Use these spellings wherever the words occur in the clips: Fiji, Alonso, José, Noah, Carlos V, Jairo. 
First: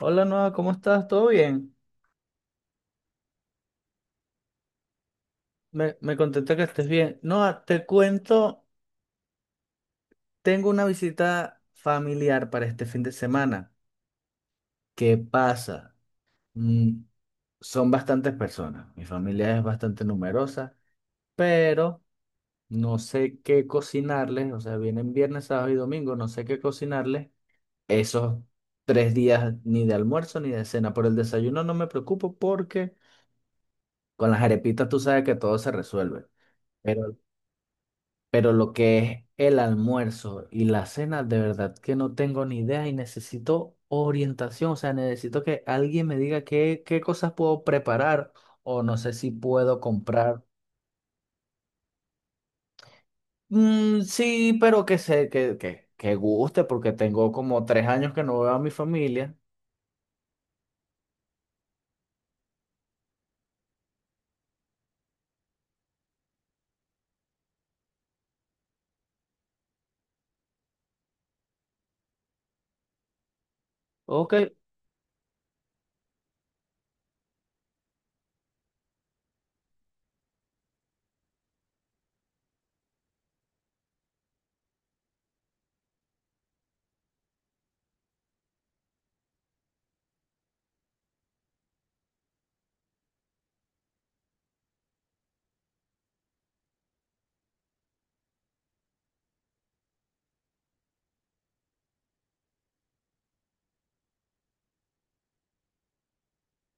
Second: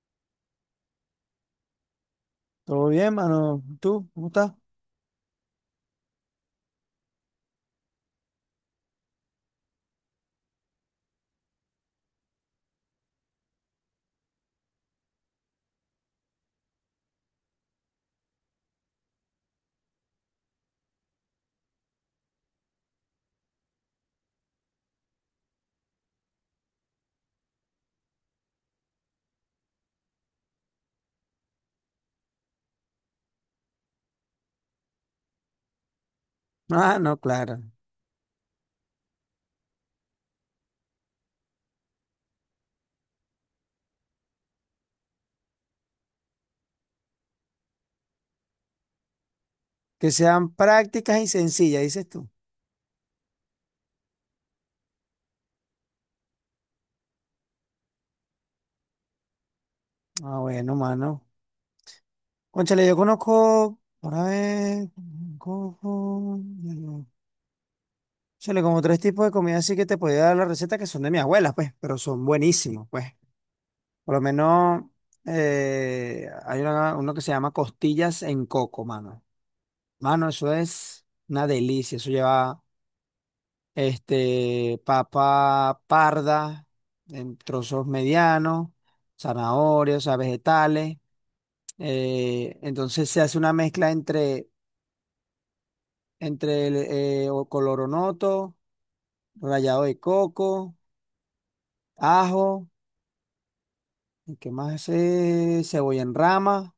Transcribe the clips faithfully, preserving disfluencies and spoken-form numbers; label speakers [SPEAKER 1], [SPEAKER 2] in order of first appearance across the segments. [SPEAKER 1] Hola Noah, ¿cómo estás? ¿Todo bien?
[SPEAKER 2] Todo bien, mano. ¿Tú? ¿Cómo estás?
[SPEAKER 1] Me, me contenta que estés bien. Noah, te cuento, tengo una visita familiar para este fin de semana. ¿Qué pasa? Mm, son bastantes personas. Mi familia es bastante numerosa, pero no sé qué cocinarles. O sea, vienen viernes, sábado y domingo, no sé qué cocinarles esos tres días ni de almuerzo ni de cena. Por el desayuno no me preocupo porque con las arepitas tú sabes que todo se resuelve.
[SPEAKER 2] Ah, no,
[SPEAKER 1] Pero
[SPEAKER 2] claro.
[SPEAKER 1] Pero lo que es el almuerzo y la cena, de verdad que no tengo ni idea y necesito orientación. O sea, necesito que alguien me diga qué, qué cosas puedo preparar o no sé si puedo
[SPEAKER 2] Que
[SPEAKER 1] comprar.
[SPEAKER 2] sean prácticas y sencillas, dices tú.
[SPEAKER 1] Mm, sí, pero que sé, que, que, que guste porque tengo como tres años que no veo a mi familia.
[SPEAKER 2] Ah, bueno, mano. Cónchale, yo conozco, para ver, conozco, cónchale como tres tipos de comida así que te podía dar la receta que son de mi abuela, pues, pero son buenísimos, pues. Por lo
[SPEAKER 1] Ok.
[SPEAKER 2] menos eh, hay una- uno que se llama costillas en coco, mano. Mano, eso es una delicia. Eso lleva este, papa parda en trozos medianos, zanahorias, o sea, vegetales. Eh, entonces se hace una mezcla entre, entre el eh, o- coloronoto, rallado de coco, ajo, ¿y ¿qué más es? Cebolla en rama,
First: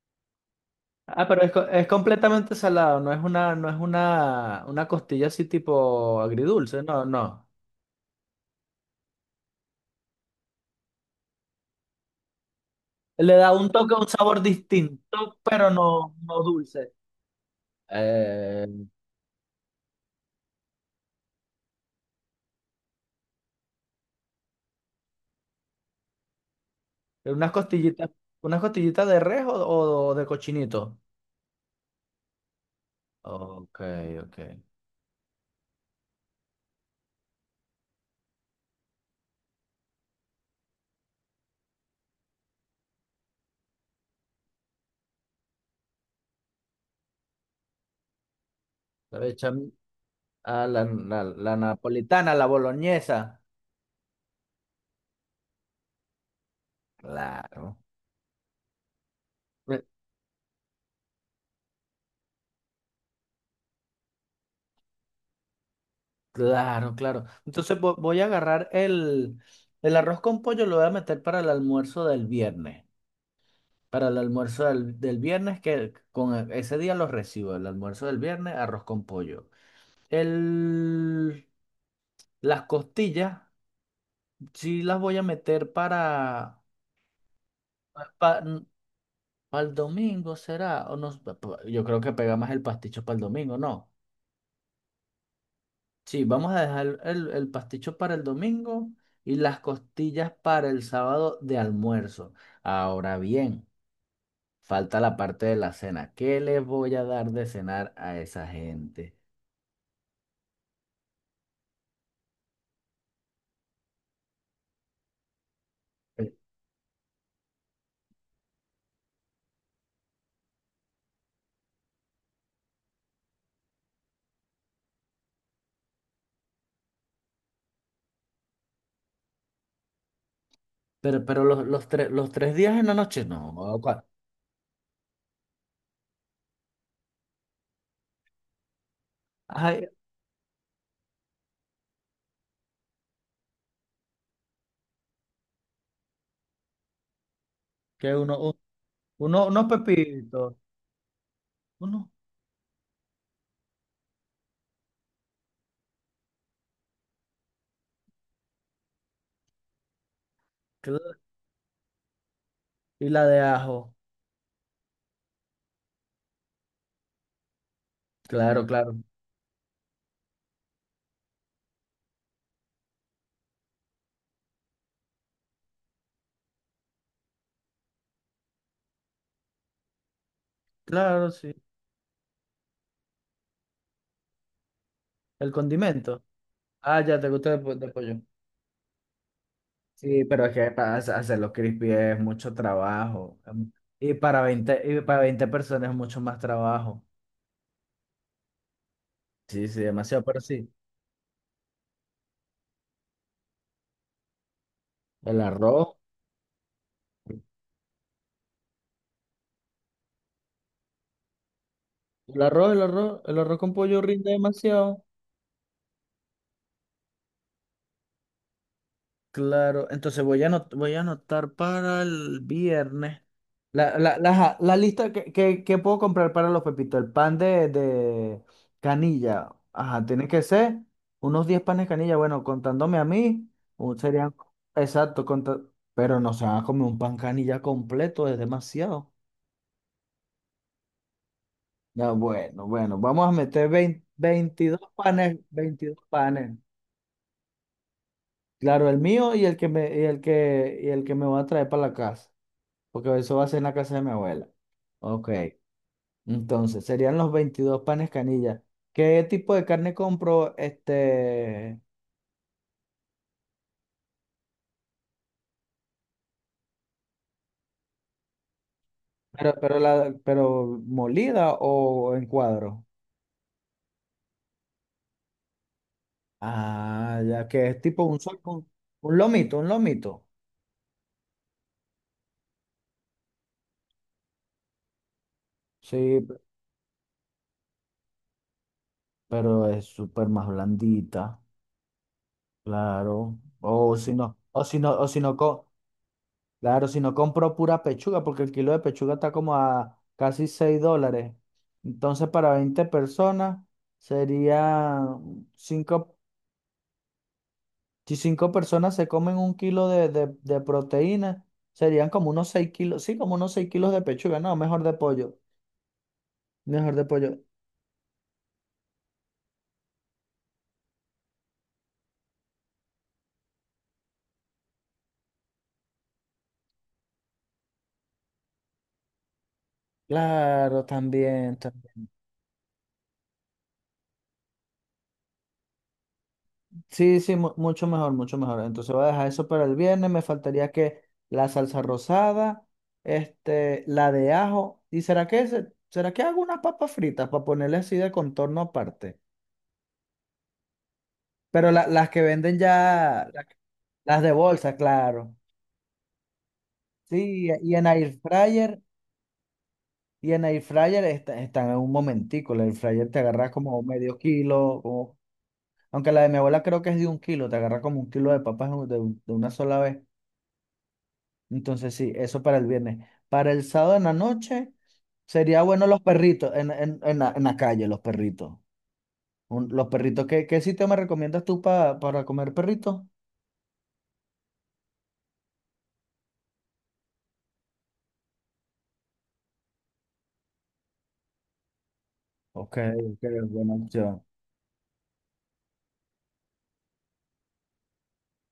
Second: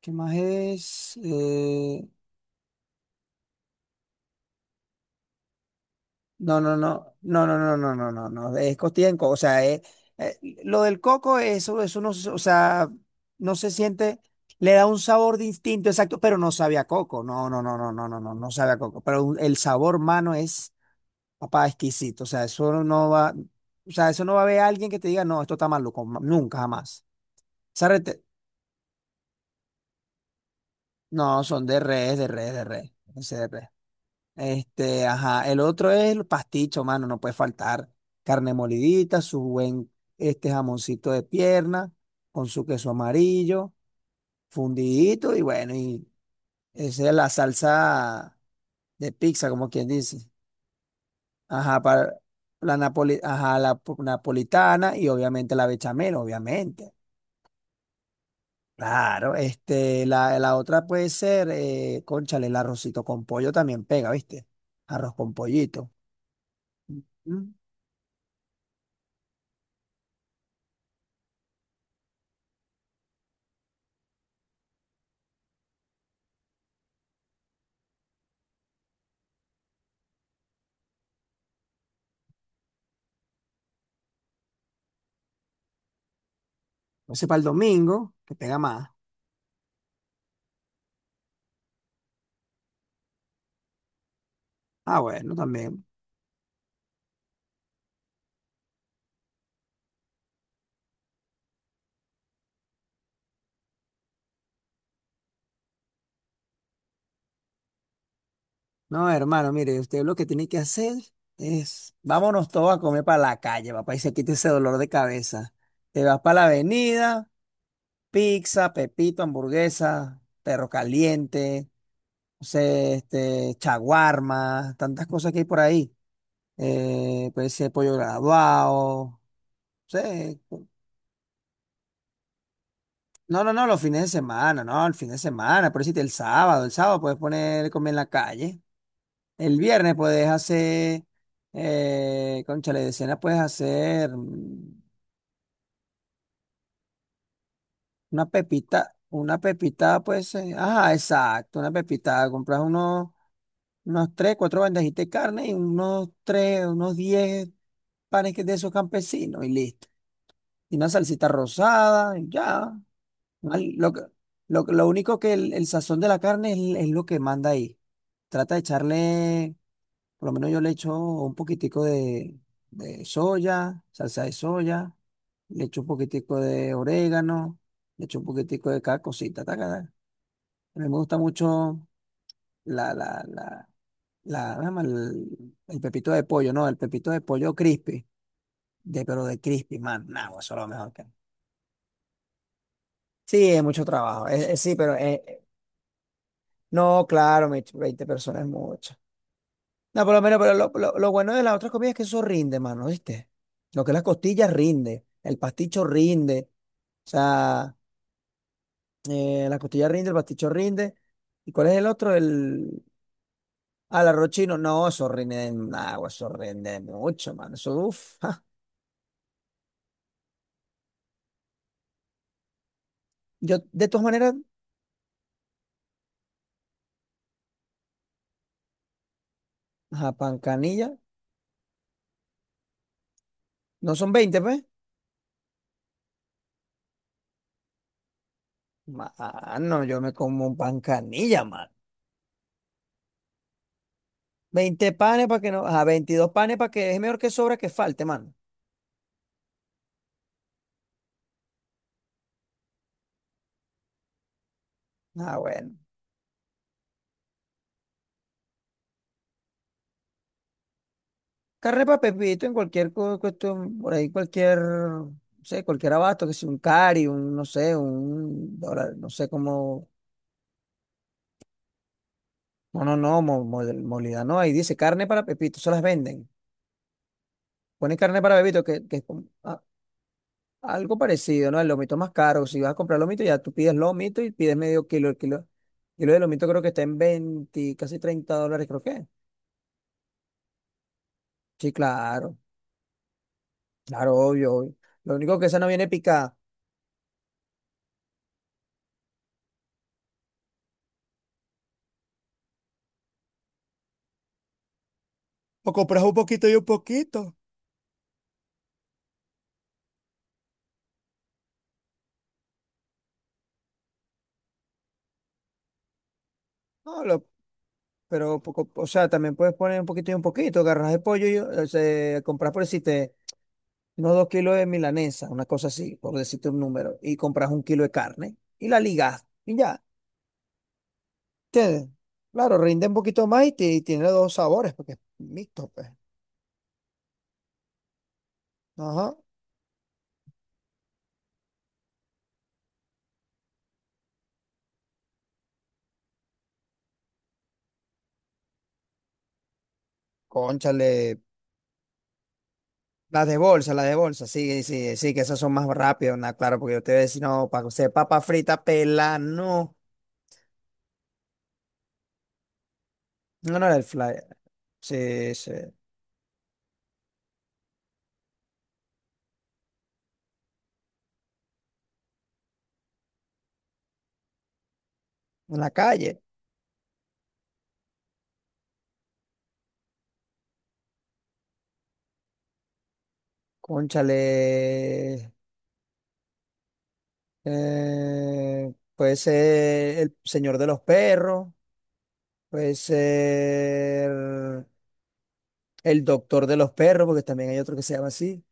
[SPEAKER 2] ¿qué más es?
[SPEAKER 1] Ah, pero es, co- es
[SPEAKER 2] Eh,
[SPEAKER 1] completamente salado, no es una, no es una, una costilla así tipo
[SPEAKER 2] No, no,
[SPEAKER 1] agridulce, no,
[SPEAKER 2] no,
[SPEAKER 1] no.
[SPEAKER 2] no, no, no, no, no, no, no, es costilla en coco, o sea, es- eh, lo del coco, eso, eso no, se- o sea,
[SPEAKER 1] Le da
[SPEAKER 2] no
[SPEAKER 1] un
[SPEAKER 2] se
[SPEAKER 1] toque, un
[SPEAKER 2] siente,
[SPEAKER 1] sabor
[SPEAKER 2] le da un
[SPEAKER 1] distinto,
[SPEAKER 2] sabor
[SPEAKER 1] pero
[SPEAKER 2] distinto,
[SPEAKER 1] no,
[SPEAKER 2] exacto, pero
[SPEAKER 1] no
[SPEAKER 2] no sabe a
[SPEAKER 1] dulce.
[SPEAKER 2] coco, no, no, no, no, no, no, no, no
[SPEAKER 1] Eh,
[SPEAKER 2] sabe a coco, pero un- el sabor, mano, es, papá, exquisito, o sea, eso no va, o sea, eso no va a haber alguien que te diga, no, esto está maluco, ma- nunca, jamás.
[SPEAKER 1] Unas
[SPEAKER 2] Esa
[SPEAKER 1] costillitas,
[SPEAKER 2] rete-
[SPEAKER 1] unas costillitas de res o, o de cochinito.
[SPEAKER 2] no, son de res, de res, de res, ese de res.
[SPEAKER 1] Ok, ok.
[SPEAKER 2] Este, ajá. El otro es el pasticho, mano, no puede faltar. Carne molidita, su buen este jamoncito de pierna, con su queso amarillo, fundidito, y bueno, y esa es la salsa de
[SPEAKER 1] Le
[SPEAKER 2] pizza,
[SPEAKER 1] echan
[SPEAKER 2] como quien dice.
[SPEAKER 1] a la, la, la
[SPEAKER 2] Ajá, para
[SPEAKER 1] napolitana, la
[SPEAKER 2] la
[SPEAKER 1] boloñesa.
[SPEAKER 2] napoli- ajá, la po- napolitana y obviamente la bechamel, obviamente.
[SPEAKER 1] Claro.
[SPEAKER 2] Claro,
[SPEAKER 1] Eh,
[SPEAKER 2] este, la, la otra puede ser, eh, cónchale, el arrocito con pollo también pega, ¿viste? Arroz con pollito.
[SPEAKER 1] Claro, claro.
[SPEAKER 2] Mm.
[SPEAKER 1] Entonces vo- voy a agarrar el, el arroz con pollo, lo voy a meter para el almuerzo del viernes. Para el almuerzo del, del viernes, que con e- ese día los recibo. El almuerzo del viernes, arroz con pollo. El, las costillas. Sí las voy a meter para,
[SPEAKER 2] No sé, para el domingo, que pega
[SPEAKER 1] para,
[SPEAKER 2] más.
[SPEAKER 1] el domingo, ¿será? O no, pa- pa- yo creo que pega más el pasticho para el domingo, ¿no?
[SPEAKER 2] Ah, bueno, también.
[SPEAKER 1] Sí, vamos a dejar el, el pasticho para el domingo y las costillas para el sábado de almuerzo. Ahora bien, falta la parte de la cena. ¿Qué les voy a dar de cenar a esa
[SPEAKER 2] No,
[SPEAKER 1] gente?
[SPEAKER 2] hermano, mire, usted lo que tiene que hacer es, vámonos todos a comer para la calle, papá, y se quita ese dolor de cabeza. Te vas
[SPEAKER 1] Eh,
[SPEAKER 2] para la avenida, pizza, pepito, hamburguesa, perro caliente, no sé, este, chaguarma, tantas cosas que hay por ahí. Eh, puede ser pollo graduado, no sé.
[SPEAKER 1] Pero, pero los, los, tres los tres días en la noche,
[SPEAKER 2] No, no,
[SPEAKER 1] no.
[SPEAKER 2] no, los fines
[SPEAKER 1] cua-
[SPEAKER 2] de semana, no, el fin de semana, por decirte, el sábado, el sábado puedes poner comer en la calle. El
[SPEAKER 1] Ay,
[SPEAKER 2] viernes puedes hacer, eh, cónchale, de cena puedes hacer mm,
[SPEAKER 1] que
[SPEAKER 2] una
[SPEAKER 1] uno,
[SPEAKER 2] pepita, una
[SPEAKER 1] uno, unos
[SPEAKER 2] pepita, pues, eh,
[SPEAKER 1] pepitos,
[SPEAKER 2] ajá, exacto, una
[SPEAKER 1] uno,
[SPEAKER 2] pepita. Compras unos, unos tres, cuatro bandejitas de carne y unos tres, unos diez panes que- de esos campesinos y listo. Y una
[SPEAKER 1] claro,
[SPEAKER 2] salsita rosada y ya.
[SPEAKER 1] y la de
[SPEAKER 2] Al- Lo,
[SPEAKER 1] ajo.
[SPEAKER 2] que- lo, que- lo único que el, el sazón de la carne es, es lo que manda ahí. Trata de
[SPEAKER 1] Claro, claro.
[SPEAKER 2] echarle. Por lo menos yo le echo un poquitico de, de soya, salsa de soya, le echo un poquitico de orégano, le echo un poquitico de cada cosita. Taca, taca. A mí me gusta
[SPEAKER 1] Claro, sí.
[SPEAKER 2] mucho la, la, la, la, ¿cómo se llama?
[SPEAKER 1] El
[SPEAKER 2] el, el pepito
[SPEAKER 1] condimento.
[SPEAKER 2] de pollo, ¿no? El
[SPEAKER 1] Ah,
[SPEAKER 2] pepito
[SPEAKER 1] ya,
[SPEAKER 2] de
[SPEAKER 1] te gusta
[SPEAKER 2] pollo
[SPEAKER 1] de, po- de
[SPEAKER 2] crispy,
[SPEAKER 1] pollo.
[SPEAKER 2] de, pero de crispy, man, no,
[SPEAKER 1] Sí, pero es
[SPEAKER 2] eso es lo
[SPEAKER 1] que
[SPEAKER 2] mejor
[SPEAKER 1] para
[SPEAKER 2] que hay.
[SPEAKER 1] hacer- hacerlo crispy es mucho trabajo.
[SPEAKER 2] Sí, es
[SPEAKER 1] Em,
[SPEAKER 2] mucho
[SPEAKER 1] Y
[SPEAKER 2] trabajo,
[SPEAKER 1] para
[SPEAKER 2] es- es- sí,
[SPEAKER 1] veinte
[SPEAKER 2] pero
[SPEAKER 1] y para
[SPEAKER 2] eh, eh,
[SPEAKER 1] veinte personas es mucho más trabajo.
[SPEAKER 2] no, claro, me- veinte personas es mucho.
[SPEAKER 1] Sí, sí,
[SPEAKER 2] No, por lo
[SPEAKER 1] demasiado,
[SPEAKER 2] menos,
[SPEAKER 1] pero
[SPEAKER 2] pero
[SPEAKER 1] sí.
[SPEAKER 2] lo, lo- lo bueno de las otras comidas es que eso rinde, mano, ¿viste? Lo que es las costillas rinde, el
[SPEAKER 1] El
[SPEAKER 2] pasticho
[SPEAKER 1] arroz,
[SPEAKER 2] rinde, o sea, eh, la costilla rinde, el pasticho rinde. ¿Y cuál es el otro?
[SPEAKER 1] el arroz, el
[SPEAKER 2] El...
[SPEAKER 1] arroz, el arroz con pollo
[SPEAKER 2] Ah, el arroz
[SPEAKER 1] rinde
[SPEAKER 2] chino. No,
[SPEAKER 1] demasiado.
[SPEAKER 2] eso rinde en agua, eso rinde mucho, mano. Eso, uff.
[SPEAKER 1] Claro, entonces voy a anot- voy a anotar para el viernes
[SPEAKER 2] Yo, de
[SPEAKER 1] la,
[SPEAKER 2] todas
[SPEAKER 1] la, la,
[SPEAKER 2] maneras,
[SPEAKER 1] ajá, la lista que, que, que puedo comprar para los pepitos. El pan de, de canilla. Ajá,
[SPEAKER 2] ajá,
[SPEAKER 1] tiene
[SPEAKER 2] pan
[SPEAKER 1] que ser
[SPEAKER 2] canilla,
[SPEAKER 1] unos diez panes de canilla. Bueno, contándome a mí,
[SPEAKER 2] no
[SPEAKER 1] un-
[SPEAKER 2] son
[SPEAKER 1] serían...
[SPEAKER 2] veinte pues.
[SPEAKER 1] Exacto, conta- pero no se van a comer un pan canilla completo, es demasiado.
[SPEAKER 2] Mano, yo me como un pan canilla, mano.
[SPEAKER 1] Ya, bueno, bueno, vamos a meter veinte veintidós
[SPEAKER 2] Veinte panes
[SPEAKER 1] panes,
[SPEAKER 2] para que no, a
[SPEAKER 1] veintidós
[SPEAKER 2] veintidós
[SPEAKER 1] panes.
[SPEAKER 2] panes para que es mejor que sobra que falte, mano.
[SPEAKER 1] Claro, el mío y el que me, y el que, y el que me va a traer para la casa, porque eso va a ser en la casa de mi abuela. Ok,
[SPEAKER 2] Ah, bueno.
[SPEAKER 1] entonces serían los veintidós panes canilla. ¿Qué tipo de carne compro? Este,
[SPEAKER 2] Carrepa Pepito en cualquier cu- cuestión, por ahí cualquier, no sé, cualquier abasto, que sea un cari, un, no sé, un dólar, no sé
[SPEAKER 1] pero, pero,
[SPEAKER 2] cómo,
[SPEAKER 1] la, pero molida o en cuadro.
[SPEAKER 2] no, no, no, mo- mo- molida, no, ahí dice carne para Pepito, se las venden.
[SPEAKER 1] Ah, ya que es
[SPEAKER 2] Ponen
[SPEAKER 1] tipo un,
[SPEAKER 2] carne para
[SPEAKER 1] sol-
[SPEAKER 2] Pepito,
[SPEAKER 1] un,
[SPEAKER 2] que, que es
[SPEAKER 1] un
[SPEAKER 2] como
[SPEAKER 1] lomito,
[SPEAKER 2] a-
[SPEAKER 1] un lomito.
[SPEAKER 2] algo parecido, ¿no? El lomito es más caro, si vas a comprar lomito, ya tú pides lomito y pides medio kilo, el kilo, kilo
[SPEAKER 1] Sí,
[SPEAKER 2] de
[SPEAKER 1] pe-
[SPEAKER 2] lomito creo que está en veinte, casi treinta dólares, creo que.
[SPEAKER 1] pero es súper más blandita,
[SPEAKER 2] Sí, claro,
[SPEAKER 1] claro. O si
[SPEAKER 2] claro,
[SPEAKER 1] no,
[SPEAKER 2] obvio,
[SPEAKER 1] o
[SPEAKER 2] obvio.
[SPEAKER 1] si no, o
[SPEAKER 2] Lo
[SPEAKER 1] si no,
[SPEAKER 2] único que esa no
[SPEAKER 1] co-
[SPEAKER 2] viene picada.
[SPEAKER 1] Claro, si no compro pura pechuga, porque el kilo de pechuga está como a casi seis dólares. Entonces, para veinte personas sería
[SPEAKER 2] O compras un
[SPEAKER 1] cinco,
[SPEAKER 2] poquito y un poquito.
[SPEAKER 1] si cinco personas se comen un kilo de, de, de proteína, serían como unos seis kilos, sí, como unos seis kilos de pechuga, no, mejor de pollo, mejor de
[SPEAKER 2] No.
[SPEAKER 1] pollo.
[SPEAKER 2] Pero, poco, o sea, también puedes poner un poquito y un poquito. Agarras el pollo y o sea, compras por decirte unos dos kilos de milanesa, una cosa así, por decirte un número, y compras un kilo de carne y la ligas y ya.
[SPEAKER 1] Claro, también.
[SPEAKER 2] ¿Entiendes? Claro, rinde un poquito más y, ti- tiene dos sabores porque es mixto, pues.
[SPEAKER 1] Sí, sí, mu- mucho mejor, mucho mejor. Entonces voy a
[SPEAKER 2] Ajá.
[SPEAKER 1] dejar eso para el viernes. Me faltaría que la salsa rosada, este, la de ajo. ¿Y será que se- será que hago unas papas fritas para ponerle así de contorno aparte?
[SPEAKER 2] Cónchale.
[SPEAKER 1] Pero la- las que venden
[SPEAKER 2] Las
[SPEAKER 1] ya,
[SPEAKER 2] de
[SPEAKER 1] la-
[SPEAKER 2] bolsa, las de
[SPEAKER 1] las
[SPEAKER 2] bolsa,
[SPEAKER 1] de
[SPEAKER 2] sí,
[SPEAKER 1] bolsa,
[SPEAKER 2] sí, sí, que
[SPEAKER 1] claro.
[SPEAKER 2] esas son más rápidas, nah, claro, porque yo te voy a decir,
[SPEAKER 1] Sí,
[SPEAKER 2] no, para
[SPEAKER 1] y en
[SPEAKER 2] hacer
[SPEAKER 1] air
[SPEAKER 2] papa frita,
[SPEAKER 1] fryer,
[SPEAKER 2] pela, no.
[SPEAKER 1] y en air fryer está- están en un momentico. El air fryer te agarras
[SPEAKER 2] No, no era
[SPEAKER 1] como
[SPEAKER 2] el
[SPEAKER 1] medio
[SPEAKER 2] flyer.
[SPEAKER 1] kilo, como-
[SPEAKER 2] Sí, sí. En
[SPEAKER 1] aunque la de mi abuela creo que es de un kilo, te agarras como un kilo de papas de, un- de una sola vez. Entonces, sí, eso para el viernes. Para el sábado en la noche, sería
[SPEAKER 2] la
[SPEAKER 1] bueno los
[SPEAKER 2] calle.
[SPEAKER 1] perritos en, en, en la, en la calle, los perritos. Un- los perritos, ¿qué, qué sitio me recomiendas tú pa- para comer perritos?
[SPEAKER 2] Cónchale, eh, puede ser el señor de los perros, puede
[SPEAKER 1] Ok, ok, buena
[SPEAKER 2] ser
[SPEAKER 1] opción.
[SPEAKER 2] el doctor de los perros, porque también hay otro que se llama así.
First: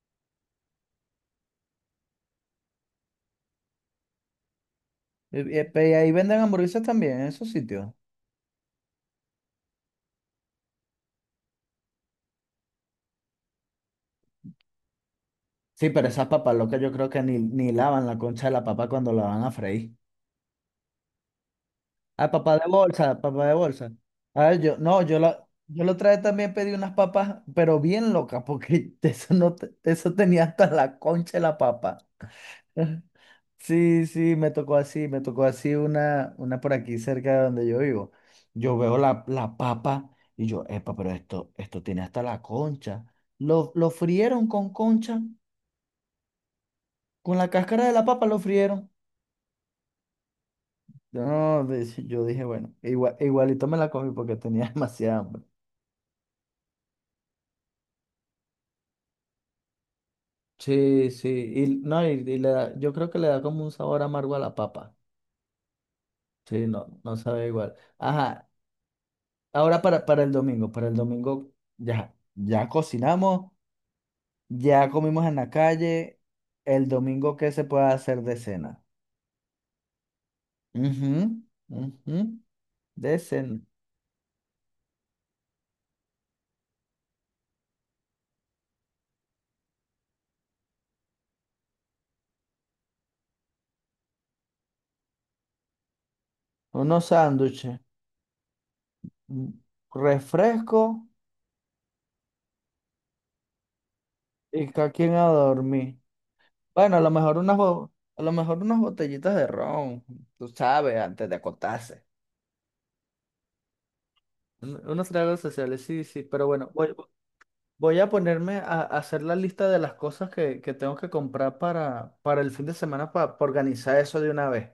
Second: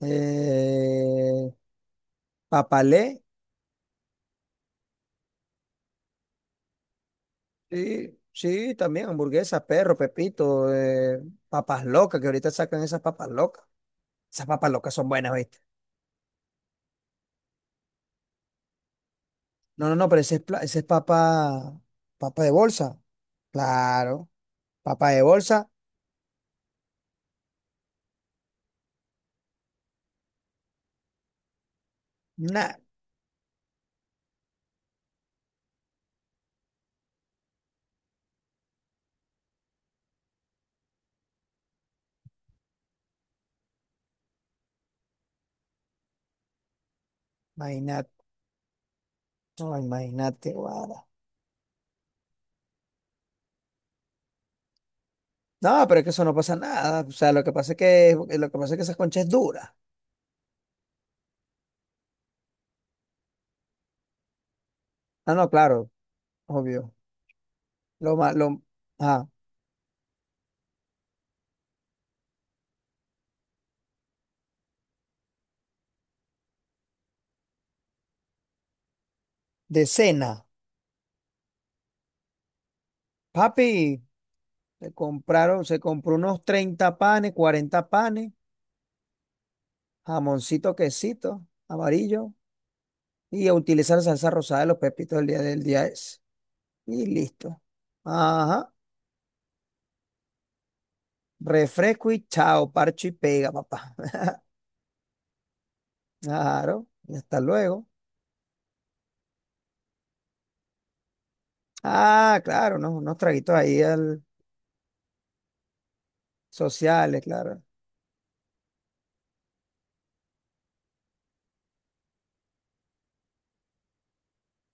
[SPEAKER 2] Eh, Papalé,
[SPEAKER 1] Y, y- y ahí venden hamburguesas también, en esos sitios.
[SPEAKER 2] sí, sí, también hamburguesas, perro, Pepito, eh, papas locas, que ahorita sacan esas papas locas. Esas papas locas son buenas, ¿viste?
[SPEAKER 1] Sí, pero esas papas locas yo creo que ni, ni lavan la concha de la papa cuando la van a
[SPEAKER 2] No,
[SPEAKER 1] freír.
[SPEAKER 2] no, no, pero ese es, pla- ese es papa,
[SPEAKER 1] Ah,
[SPEAKER 2] papa de
[SPEAKER 1] papá de
[SPEAKER 2] bolsa.
[SPEAKER 1] bolsa, papá de bolsa.
[SPEAKER 2] Claro,
[SPEAKER 1] A ver, yo, no,
[SPEAKER 2] papa
[SPEAKER 1] yo
[SPEAKER 2] de
[SPEAKER 1] la,
[SPEAKER 2] bolsa,
[SPEAKER 1] yo la otra vez también pedí unas papas, pero bien locas, porque eso no, te- eso tenía hasta la concha de la papa. Sí, sí, me tocó así, me tocó así una, una por aquí cerca de donde yo vivo. Yo veo la, la papa y yo, epa, pero esto, esto tiene hasta la concha. Lo, lo frieron con concha, con la cáscara de la
[SPEAKER 2] nada.
[SPEAKER 1] papa lo frieron.
[SPEAKER 2] No, imagínate, guada.
[SPEAKER 1] Yo, No, de- yo dije, bueno, igual, igualito me la comí porque tenía demasiada hambre.
[SPEAKER 2] No, pero es que eso no pasa nada. O sea, lo que pasa es que, lo que pasa es que esa concha es dura.
[SPEAKER 1] Sí, sí, y, no, y, y le da- yo creo que le da como un sabor amargo a la papa.
[SPEAKER 2] Ah, no, claro,
[SPEAKER 1] Sí, no,
[SPEAKER 2] obvio.
[SPEAKER 1] no sabe igual.
[SPEAKER 2] Lo más,
[SPEAKER 1] Ajá,
[SPEAKER 2] lo, ah,
[SPEAKER 1] ahora para, para el domingo, para el domingo ya, ya cocinamos, ya comimos en la calle. El domingo, ¿qué se puede hacer de cena?
[SPEAKER 2] de cena.
[SPEAKER 1] Ujú, ujú. De cena.
[SPEAKER 2] Papi, se compraron, se compró unos treinta panes, cuarenta panes, jamoncito, quesito, amarillo, y a utilizar salsa rosada de los pepitos del día del día ese.
[SPEAKER 1] Unos
[SPEAKER 2] Y listo.
[SPEAKER 1] sándwiches,
[SPEAKER 2] Ajá.
[SPEAKER 1] un refresco
[SPEAKER 2] Refresco y chao, parcho y pega, papá.
[SPEAKER 1] y cada quien a dormir.
[SPEAKER 2] Claro,
[SPEAKER 1] Bueno, a lo
[SPEAKER 2] y
[SPEAKER 1] mejor
[SPEAKER 2] hasta
[SPEAKER 1] unas,
[SPEAKER 2] luego.
[SPEAKER 1] bo- a lo mejor unas botellitas de ron, tú sabes, antes de acostarse.
[SPEAKER 2] Ah, claro, ¿no? Unos traguitos ahí.
[SPEAKER 1] Un- Unos tragos sociales, sí, sí, pero bueno, voy,
[SPEAKER 2] Sociales, claro.
[SPEAKER 1] voy a ponerme a, a hacer la lista de las cosas que, que tengo que comprar para, para el fin de semana para, organizar eso de una vez.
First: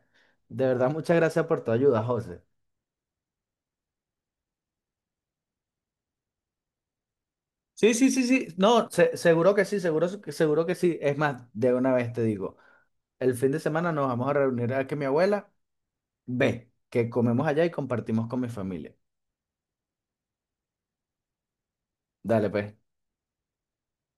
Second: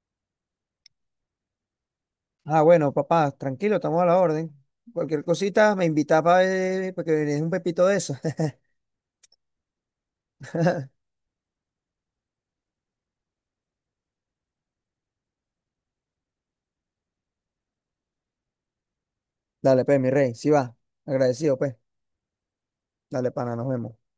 [SPEAKER 1] De verdad, muchas gracias por tu ayuda, José.
[SPEAKER 2] Ah, bueno, papá, tranquilo, estamos a la orden. Cualquier cosita me invita para ver, porque es un pepito
[SPEAKER 1] Sí,
[SPEAKER 2] de
[SPEAKER 1] sí,
[SPEAKER 2] eso.
[SPEAKER 1] sí, sí. No, se- seguro que sí, seguro, que- seguro que sí. Es más, de una vez te digo, el fin de semana nos vamos a reunir a que mi abuela ve, que comemos allá y compartimos con mi familia.
[SPEAKER 2] Dale, pues, mi rey, sí va. Agradecido, pues.
[SPEAKER 1] Dale, pues.
[SPEAKER 2] Dale, pana, nos vemos.